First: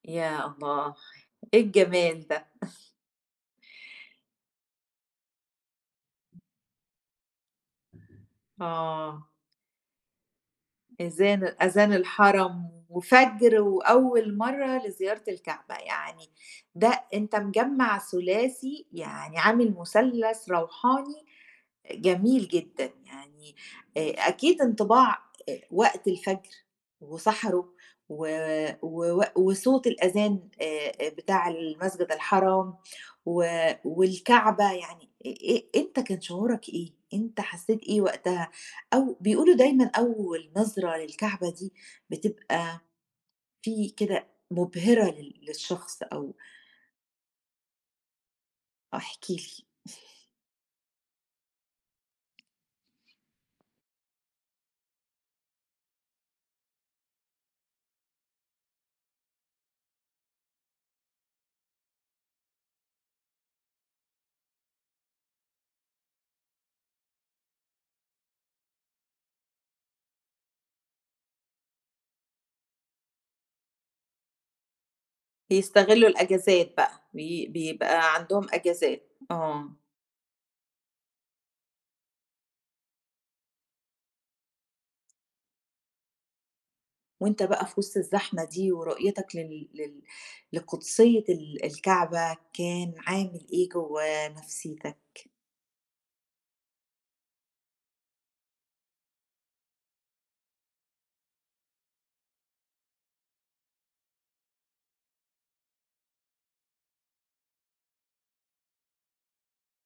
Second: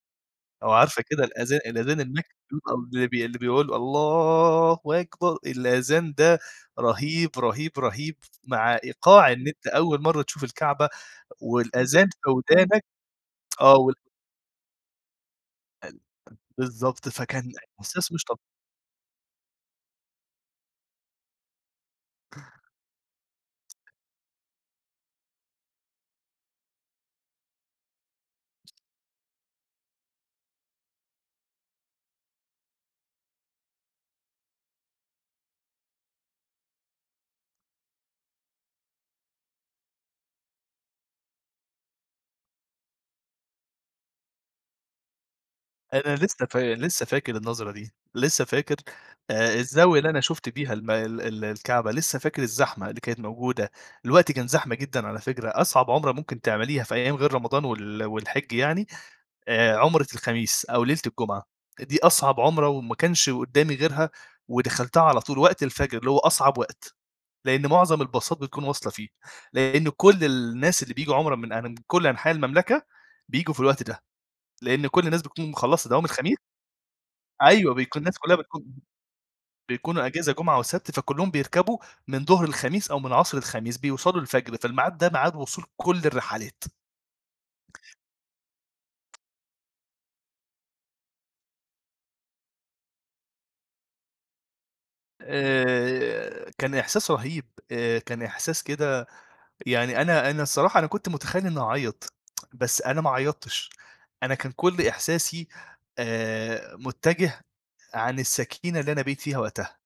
يا أو الله! عارفة كده الأذان إيه الأذان الجمال ده! [unintelligible] اللي بي اللي بيقول الله أكبر، الأذان ده رهيب، رهيب، رهيب مع آه. إيقاع إن أنت أول مرّة تشوف الكعبة، إذان أذان والأذان في الحرم، ودانك، وفجر آه وال وأول مرّة لزيارة الكعبة، يعني [unintelligible] ده بالضبط أنت فكان مجمَّع إحساس مش طَب ثلاثي يعني عامل مثلث روحاني، إ جميل جدًا، يعني آآ أكيد انطباع آآ، وقت الفجر وسَحَره و ووق وصوت الأذان آآ آآ، بتاع المسجد الحرام و والكعبة يعني إي إي أنت كان شعورك إيه؟ أنت حسّيت إيه وقتها؟ أو بيقولوا دايمًا أول نظرة للكعبة دي بتبقى في كده مبهرة لل للشخص أنا أو لسّه فا لسّه فاكر النظرة دي، لسّه فاكر آه احكِ آآ لي. الزاوية اللي أنا شُفت بيها الم ال ال الكعبة، لسّه فاكر الزحمة اللي كانت موجودة. الوقت كان زحمة جدًا على فكرة، أصعب عُمرة ممكن تعمليها في أيام غير رمضان وال والحج يعني، آآ، عُمرة الخميس أو ليلة الجمعة. دي أصعب عُمرة، وما كانش قدّامي غيرها، ودَخَلتها على طول وقت الفجر اللي هو أصعب وقت، لأن مُعظَم الباصات بتكون واصلة فيه، لأن كل الناس اللي بييجوا عُمرة من أن من كل أنحاء المملكة بييجوا في الوقت ده. لأن كل الناس بتكون مخلّصة دوام بيستغلّوا الخميس الإجازات بقى بي أيوَه بيكون بيبقى الناس كلّها عندهم بتكون إجازات آه. بيكونوا إجازة جمعة وسبت، فكلّهم بيركبوا من ضهر الخميس أو من عصر الخميس بيوصلوا الفجر، فالميعاد ده ميعاد وصول كل الرحلات. وأنت بقى في وسط الزحمة دي ورؤيتك لل لل لقدسية ال الكعبة كان عامل إيه جوّه نَفسيتك؟ آآ كان إحساس رهيب آآ كان إحساس كده يعني أنا أنا الصراحة أنا كنت متخيِّل إنّي هاعيّط، بس أنا ما عيّطتش، أنا كان كل إحساسي آآ مُتجِه عن السكينة اللي أنا بقيت فيها وقتها.